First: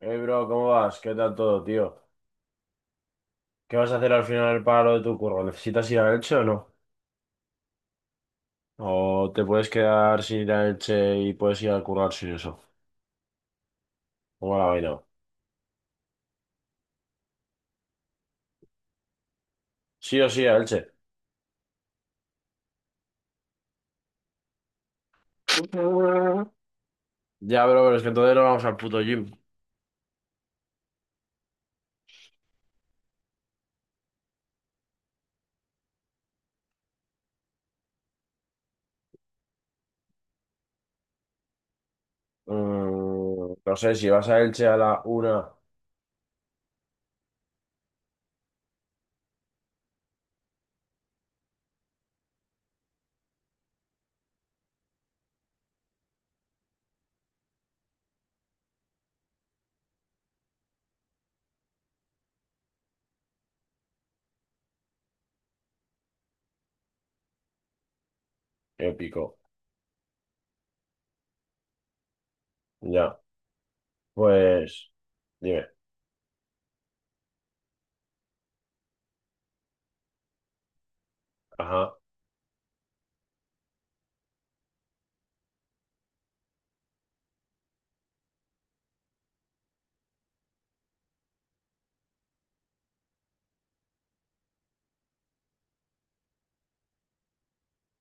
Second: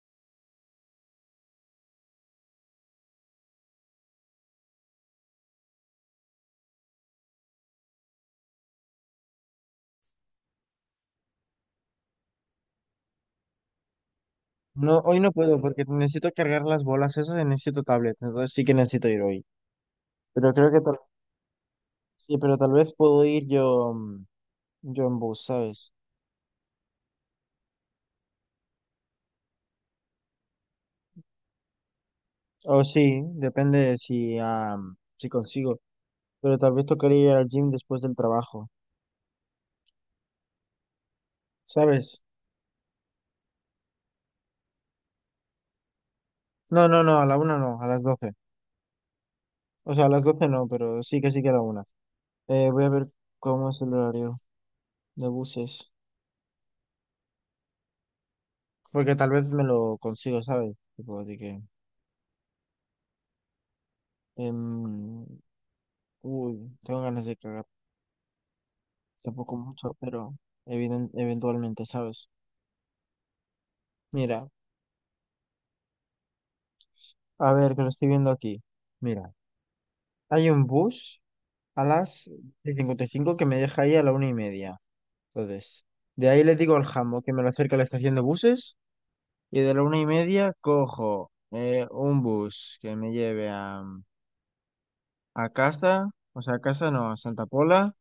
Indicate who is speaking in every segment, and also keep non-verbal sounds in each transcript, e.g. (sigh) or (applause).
Speaker 1: Hey bro, ¿cómo vas? ¿Qué tal todo, tío? ¿Qué vas a hacer al final para lo de tu curro? ¿Necesitas ir a Elche o no? ¿O te puedes quedar sin ir a Elche y puedes ir a currar sin eso? ¿Cómo la vaina?
Speaker 2: No, hoy no puedo porque necesito cargar las bolas esas y necesito tablet, entonces sí que necesito ir hoy.
Speaker 1: Sí o sí
Speaker 2: Pero
Speaker 1: a
Speaker 2: creo que
Speaker 1: Elche.
Speaker 2: tal, sí, pero tal vez puedo ir yo, yo en bus, ¿sabes?
Speaker 1: Ya, bro, pero es que entonces no vamos al puto gym.
Speaker 2: O sí, depende de si, si consigo. Pero tal vez tocaría ir al gym después del trabajo, ¿sabes?
Speaker 1: No sé, si vas a Elche a la 1,
Speaker 2: No, no, no, a la una no, a las doce. O sea, a las doce no, pero sí que a la una. Voy a ver cómo es el horario de buses, porque tal vez me lo consigo, ¿sabes? Tipo, de que, em, uy, tengo ganas de cagar.
Speaker 1: épico.
Speaker 2: Tampoco mucho, pero eventualmente, ¿sabes?
Speaker 1: Ya,
Speaker 2: Mira,
Speaker 1: pues... Dime.
Speaker 2: a ver, que lo estoy viendo aquí. Mira, hay un bus a
Speaker 1: Ajá,
Speaker 2: las 55 que me deja ahí a la una y media. Entonces, de ahí le digo al jambo que me lo acerque a la estación de buses y de la una y media cojo un bus que me lleve a casa, o sea, a casa no, a Santa Pola,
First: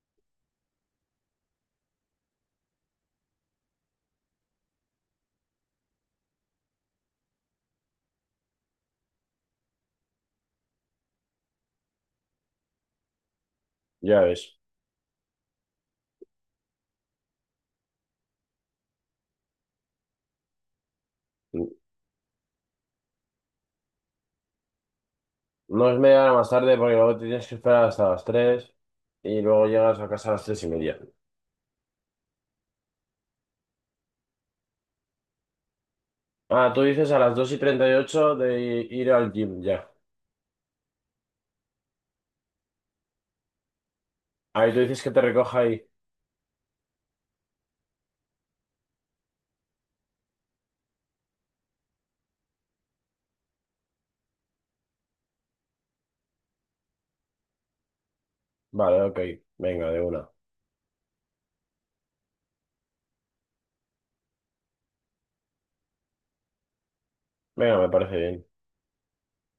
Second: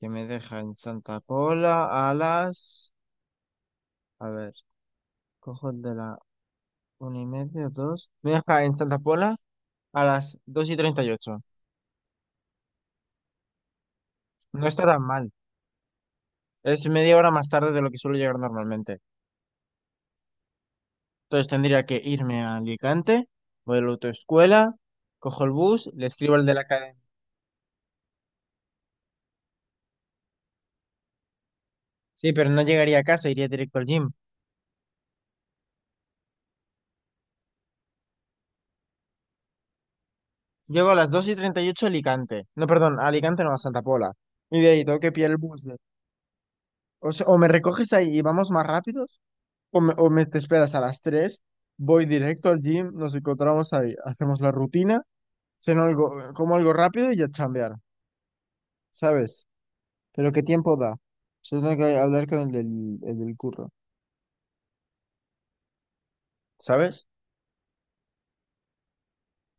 Speaker 2: que me deja en Santa Pola a las... A ver, cojo el de la una y media, dos. Me deja en Santa Pola a las 2 y 38.
Speaker 1: ya ves.
Speaker 2: No está tan mal. Es media hora más tarde de lo que suelo llegar normalmente. Entonces tendría que irme a Alicante, voy a la autoescuela, cojo el
Speaker 1: No
Speaker 2: bus,
Speaker 1: es
Speaker 2: le
Speaker 1: media hora
Speaker 2: escribo al
Speaker 1: más
Speaker 2: de la
Speaker 1: tarde porque
Speaker 2: academia.
Speaker 1: luego te tienes que esperar hasta las 3 y luego llegas a casa a las 3 y media.
Speaker 2: Sí, pero no llegaría a casa, iría directo al gym.
Speaker 1: Ah, tú dices a las 2:38 de ir al gym, ya.
Speaker 2: Llego a las 2 y 38 a Alicante. No, perdón, a Alicante no, a Santa Pola. Y de
Speaker 1: Ahí tú
Speaker 2: ahí tengo
Speaker 1: dices que
Speaker 2: que
Speaker 1: te
Speaker 2: pillar el
Speaker 1: recoja
Speaker 2: bus.
Speaker 1: ahí.
Speaker 2: O sea, o me recoges ahí y vamos más rápidos, o me te esperas a las tres, voy directo al gym, nos encontramos ahí, hacemos la rutina, ceno algo, como algo rápido y ya chambear,
Speaker 1: Vale, ok.
Speaker 2: ¿sabes?
Speaker 1: Venga, de una.
Speaker 2: Pero ¿qué tiempo da? Yo tengo que hablar con el del curro, ¿sabes?
Speaker 1: Venga, me parece bien.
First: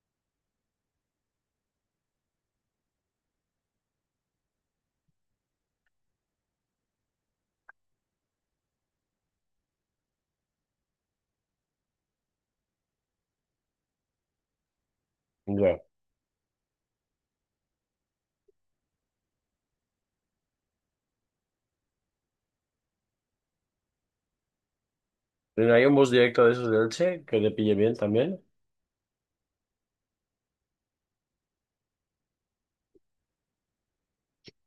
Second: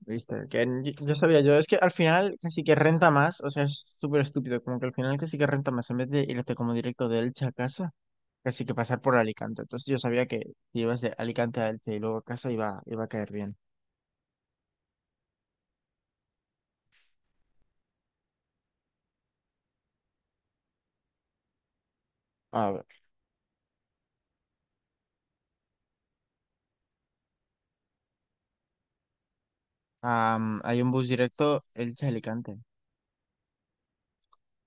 Speaker 2: Viste, que ya sabía yo, es que al final casi que renta más, o sea, es súper estúpido, como que al final casi que renta más, en vez de irte como directo de Elche a casa, casi que pasar por Alicante. Entonces yo sabía que si ibas de Alicante a Elche y luego a casa iba a caer bien.
Speaker 1: Ya.
Speaker 2: A ver,
Speaker 1: ¿No hay un bus directo de esos de Elche que te pille bien también?
Speaker 2: hay un bus directo Elche-Alicante.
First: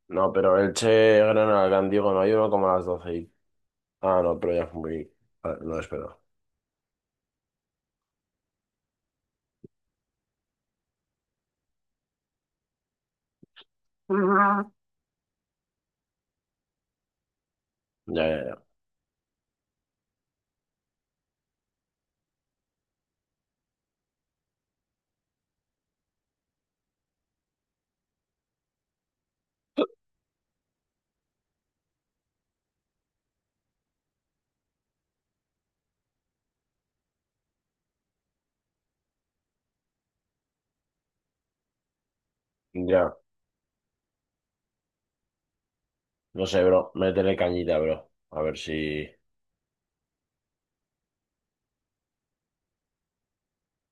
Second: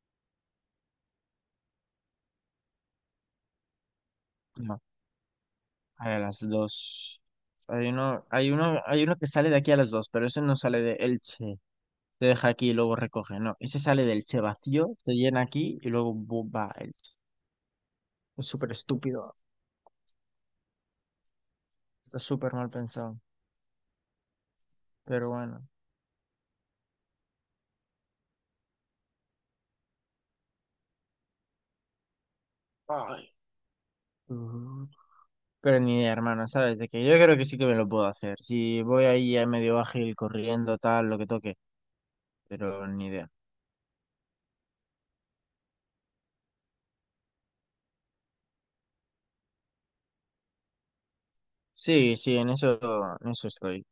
Speaker 1: No, pero Elche, Granada, Gandigo, no hay uno como a las 12 y... Ah, no, pero ya fue
Speaker 2: No,
Speaker 1: muy... Ah, no,
Speaker 2: a
Speaker 1: espero.
Speaker 2: las dos. Hay uno que sale de aquí a las dos, pero ese no sale de Elche, te deja aquí y luego recoge. No, ese sale del Che vacío, te llena aquí y luego va el Che.
Speaker 1: Ya, ya,
Speaker 2: Es
Speaker 1: ya.
Speaker 2: súper estúpido, está súper mal pensado, pero bueno. Ay. Mm. Pero ni idea, hermano, ¿sabes? De que yo creo que sí que me lo puedo hacer. Si voy ahí a medio ágil, corriendo, tal, lo que toque, pero ni
Speaker 1: Ya.
Speaker 2: idea.
Speaker 1: No sé, bro. Métele cañita, bro. A ver si...
Speaker 2: Sí, sí, en eso estoy.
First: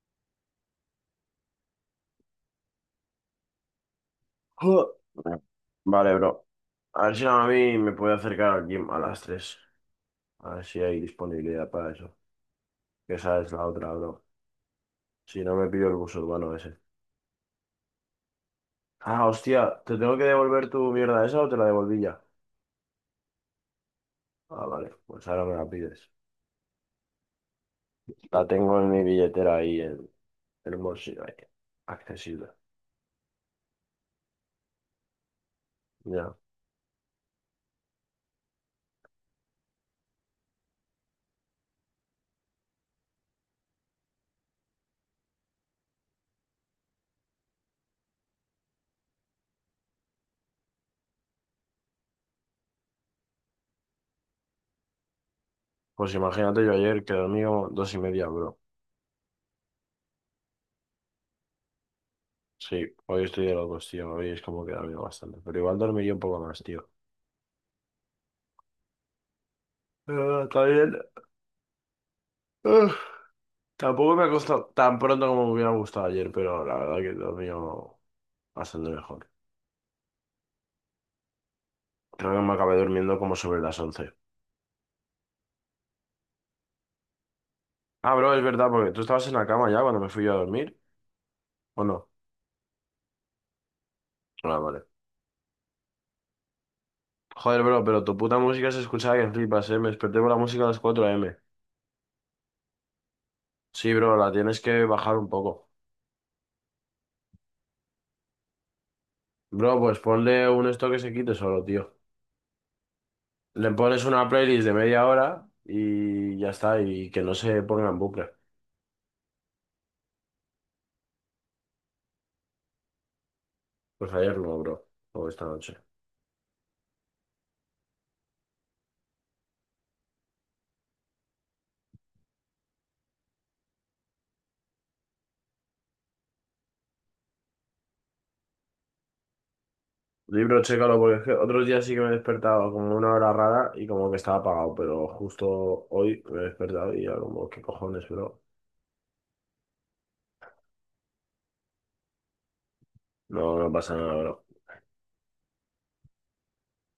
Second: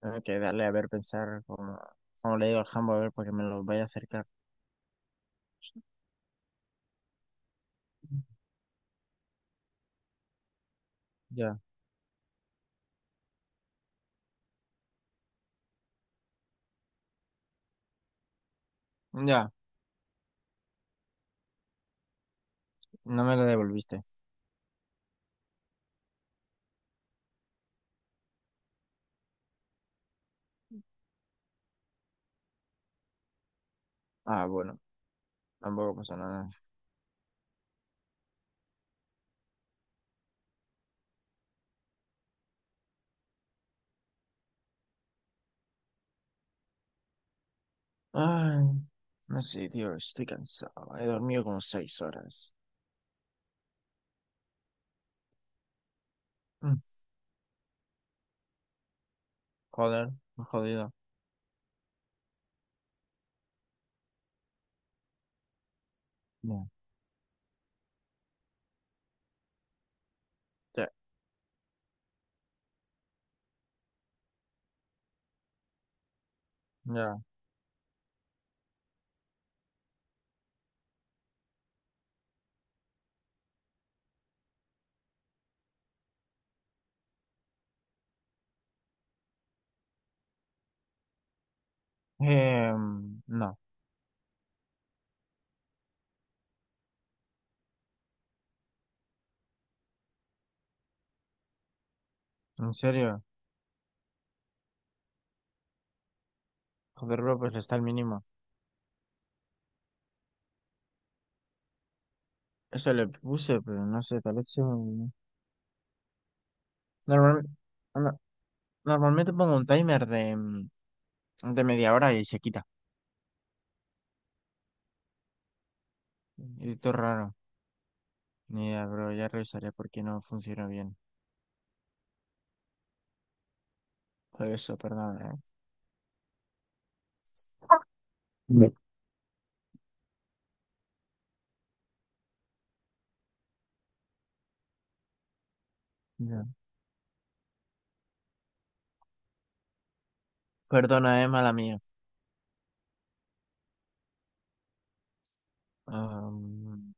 Speaker 2: Tengo que darle a ver, pensar como, como le digo al jambo, a ver, para que me lo vaya a acercar.
Speaker 1: (clears throat) (laughs) Vale, bro. A ver si a mí me puede acercar al gym a las 3. A ver si hay
Speaker 2: Ya,
Speaker 1: disponibilidad para eso. Esa es la otra, bro. Si no me pido el bus urbano ese. Ah,
Speaker 2: ya,
Speaker 1: hostia, ¿te tengo que devolver tu mierda esa o te la devolví ya?
Speaker 2: no me lo devolviste.
Speaker 1: Ah, vale, pues ahora me la pides. La tengo en mi billetera ahí, en un bolsillo ahí, accesible.
Speaker 2: Ah, bueno, tampoco pasa
Speaker 1: Ya.
Speaker 2: nada. Ay, no sé, tío, estoy cansado. He dormido como 6 horas.
Speaker 1: Pues imagínate, yo
Speaker 2: Mm.
Speaker 1: ayer que dormí como dos y media, bro.
Speaker 2: Joder, me he jodido.
Speaker 1: Sí, hoy estoy de locos, tío. Hoy es como que he dormido bastante. Pero igual dormiría un poco más,
Speaker 2: Ya,
Speaker 1: tío. Pero está
Speaker 2: ya,
Speaker 1: bien. Uf, tampoco me ha costado tan pronto como me hubiera gustado ayer, pero la verdad que he
Speaker 2: ya.
Speaker 1: dormido bastante mejor. Creo que me acabé durmiendo como sobre las 11. Ah, bro, es verdad, porque tú estabas en la cama ya cuando me fui yo a dormir, ¿o no?
Speaker 2: No,
Speaker 1: Ah, vale. Joder, bro, pero tu puta música se escuchaba que flipas, ¿eh? Me desperté por la música a las 4 m.
Speaker 2: en serio.
Speaker 1: Sí, bro, la tienes que bajar un poco.
Speaker 2: Joder, bro, pues está al mínimo.
Speaker 1: Bro, pues ponle un esto que se quite solo, tío.
Speaker 2: Eso le puse,
Speaker 1: Le
Speaker 2: pero no
Speaker 1: pones una
Speaker 2: sé, tal vez se
Speaker 1: playlist
Speaker 2: me
Speaker 1: de media
Speaker 2: olvidó.
Speaker 1: hora y ya está, y que no
Speaker 2: Normal-
Speaker 1: se ponga en
Speaker 2: no-
Speaker 1: bucle.
Speaker 2: Normalmente pongo un timer de, de media hora y se quita.
Speaker 1: Pues ayer no, bro, o esta noche.
Speaker 2: Y todo raro. Ni idea, bro, ya revisaré por qué no funciona bien. Por eso, perdona, eh.
Speaker 1: Libro, chécalo, porque es que otros días sí que me he despertado como una hora rara y como que estaba apagado, pero justo hoy me he
Speaker 2: Ya.
Speaker 1: despertado y ya como, ¿qué cojones, bro?
Speaker 2: Perdona, mala mía.
Speaker 1: No, no pasa nada, bro.
Speaker 2: Am,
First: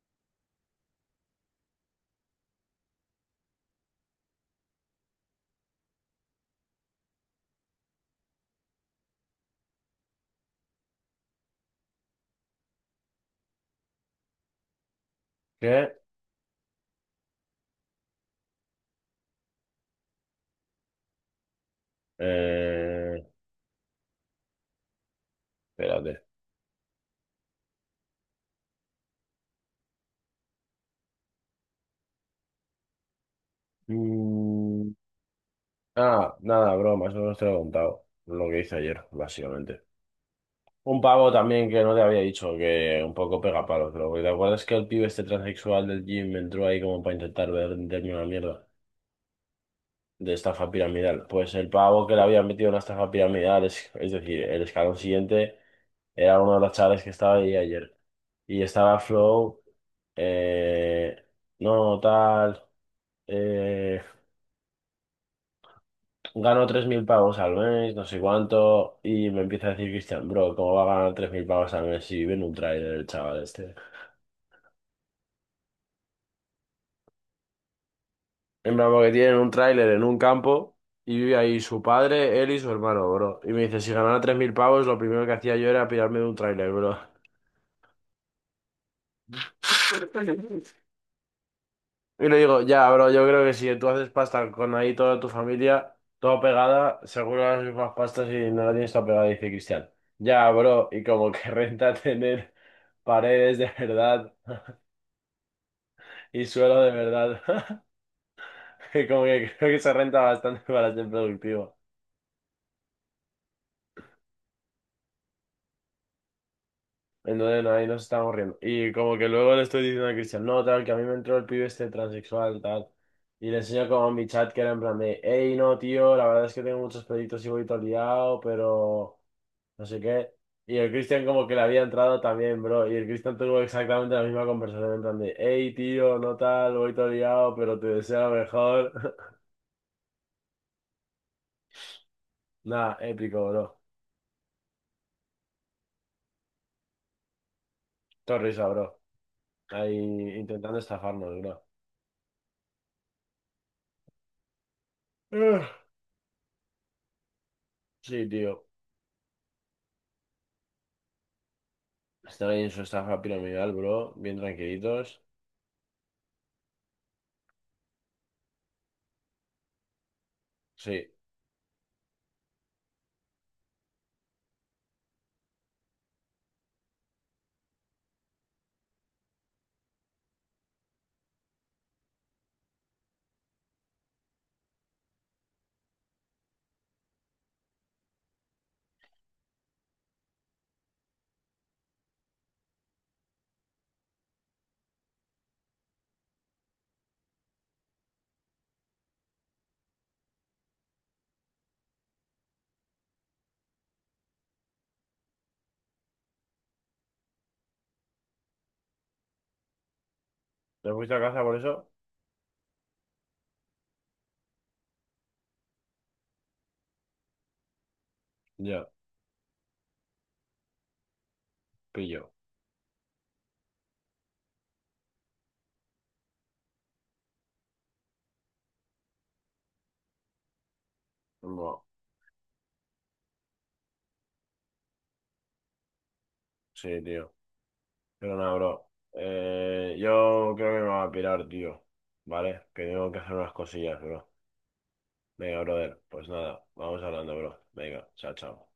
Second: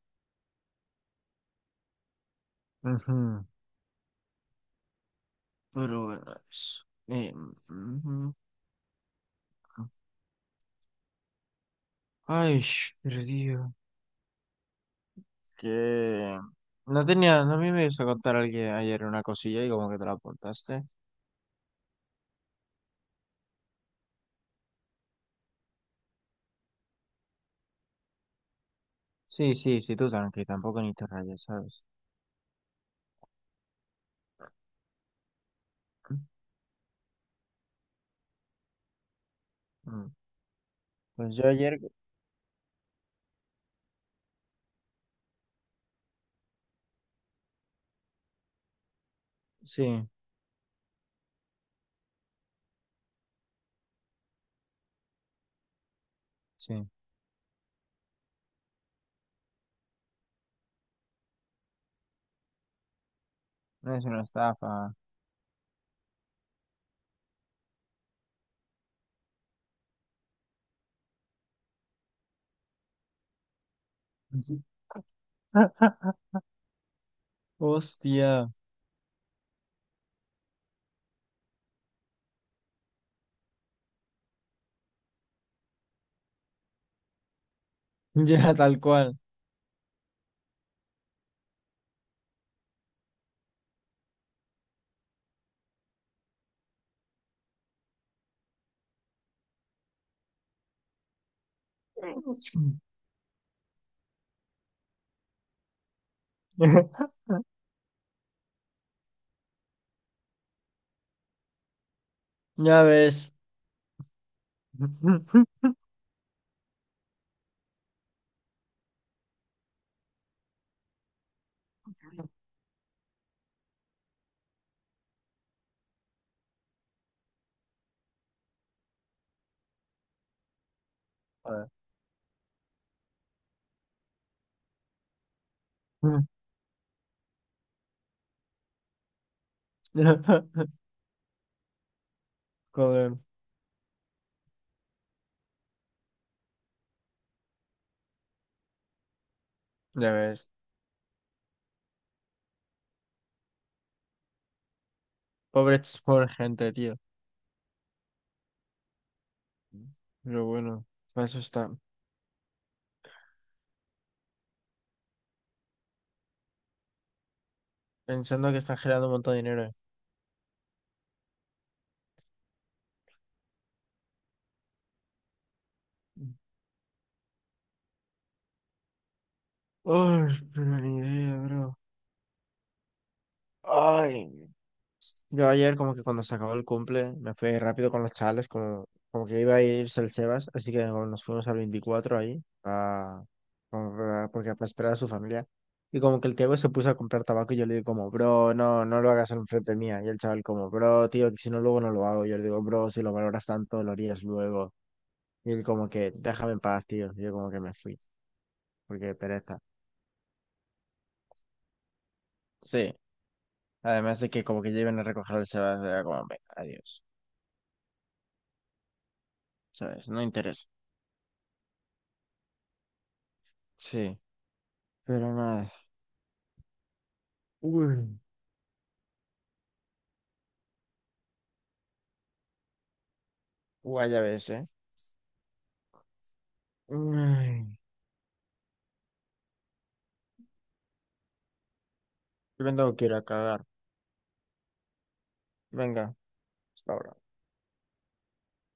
Speaker 2: ujú. Pero bueno, eso ujú. Ay, perdido.
Speaker 1: ¿Qué?
Speaker 2: Que no me ibas a contar alguien ayer una cosilla y como que te la aportaste.
Speaker 1: Eh, Espérate.
Speaker 2: Sí, sí, sí, tú tranqui, tampoco ni te rayes, ¿sabes?
Speaker 1: Mm, Nada, bro, más o menos te lo he contado. Lo que hice ayer, básicamente.
Speaker 2: Mm.
Speaker 1: Un pavo
Speaker 2: Pues yo
Speaker 1: también
Speaker 2: ayer,
Speaker 1: que no te había dicho, que un poco pega palos, bro. Porque ¿te acuerdas que el pibe este transexual del gym entró ahí como para intentar venderme una mierda
Speaker 2: sí,
Speaker 1: de estafa piramidal? Pues el pavo que le había metido una estafa piramidal, es decir, el escalón siguiente, era uno de los
Speaker 2: sí,
Speaker 1: chavales que estaba ahí ayer. Y estaba Flow, eh, no, tal.
Speaker 2: no
Speaker 1: eh,
Speaker 2: es una estafa.
Speaker 1: Gano 3.000 pavos al mes, no sé cuánto, y me empieza a decir Cristian, bro, ¿cómo va a ganar 3.000 pavos al mes si vive en un tráiler el chaval este?
Speaker 2: (laughs) Sí. Hostia,
Speaker 1: En plan, porque tienen un tráiler en un campo y vive ahí su padre, él y su hermano, bro. Y me dice, si ganara 3.000 pavos, lo primero que hacía yo era pirarme de un tráiler, bro.
Speaker 2: ya tal cual.
Speaker 1: (laughs) Y le digo, ya, bro, yo creo que si tú haces pasta con ahí toda tu familia, toda pegada, seguro las mismas pastas y no la tienes toda pegada, dice Cristian. Ya, bro, y como que (laughs) renta tener paredes de verdad (laughs) y suelo de
Speaker 2: (laughs)
Speaker 1: verdad. (laughs) Y como que creo que se renta bastante para ser productivo.
Speaker 2: Ya ves. (laughs)
Speaker 1: Entonces no, ahí nos estamos riendo. Y como que luego le estoy diciendo a Cristian, no, tal, que a mí me entró el pibe este transexual, tal. Y le enseño como en mi chat que era en plan de, hey, no, tío, la verdad es que tengo muchos proyectos y voy todo liado, pero... no sé qué. Y el Cristian como que le
Speaker 2: Joder.
Speaker 1: había entrado también, bro. Y el Cristian tuvo exactamente la misma conversación en plan de, hey, tío, no tal, voy todo liado, pero te deseo lo mejor. (laughs)
Speaker 2: (laughs)
Speaker 1: Nada,
Speaker 2: Joder.
Speaker 1: épico, bro. Todo risa, bro. Ahí
Speaker 2: Ya ves.
Speaker 1: intentando estafarnos, bro. Ugh.
Speaker 2: Pobres, pobre gente, tío.
Speaker 1: Sí, tío.
Speaker 2: Pero bueno, para eso está.
Speaker 1: Están ahí en su estafa piramidal, bro. Bien tranquilitos.
Speaker 2: Pensando que están generando un montón de dinero.
Speaker 1: Sí.
Speaker 2: Ay, pero ni idea, bro. Ay. Yo ayer como que cuando se acabó el cumple, me fui rápido con los chavales, como, como que iba a irse el Sebas, así que como nos fuimos al 24 ahí, a, porque para esperar a su familia. Y como que el Tiago se puso a comprar tabaco y yo le digo como, bro, no lo hagas en frente mía. Y el chaval como, bro, tío, que si no luego no lo hago. Yo le digo, bro, si lo valoras tanto, lo harías luego. Y él como que, déjame en paz, tío. Y yo como que me fui, porque pereza.
Speaker 1: ¿Te fuiste a casa por eso?
Speaker 2: Sí, además de que como que lleven a recoger el Sebas, era como, venga, adiós.
Speaker 1: Ya,
Speaker 2: ¿Sabes? No interesa.
Speaker 1: pillo.
Speaker 2: Sí, pero nada. Uy,
Speaker 1: No.
Speaker 2: guay, ya ves, ¿eh?
Speaker 1: Sí, tío.
Speaker 2: Uy,
Speaker 1: Pero nada, bro. Yo creo que me voy a pirar, tío. ¿Vale?
Speaker 2: yo me
Speaker 1: Que
Speaker 2: tengo que
Speaker 1: tengo
Speaker 2: ir
Speaker 1: que
Speaker 2: a
Speaker 1: hacer unas
Speaker 2: cagar.
Speaker 1: cosillas, bro. Venga, brother.
Speaker 2: Venga,
Speaker 1: Pues nada,
Speaker 2: hasta
Speaker 1: vamos
Speaker 2: ahora.
Speaker 1: hablando, bro. Venga, chao, chao.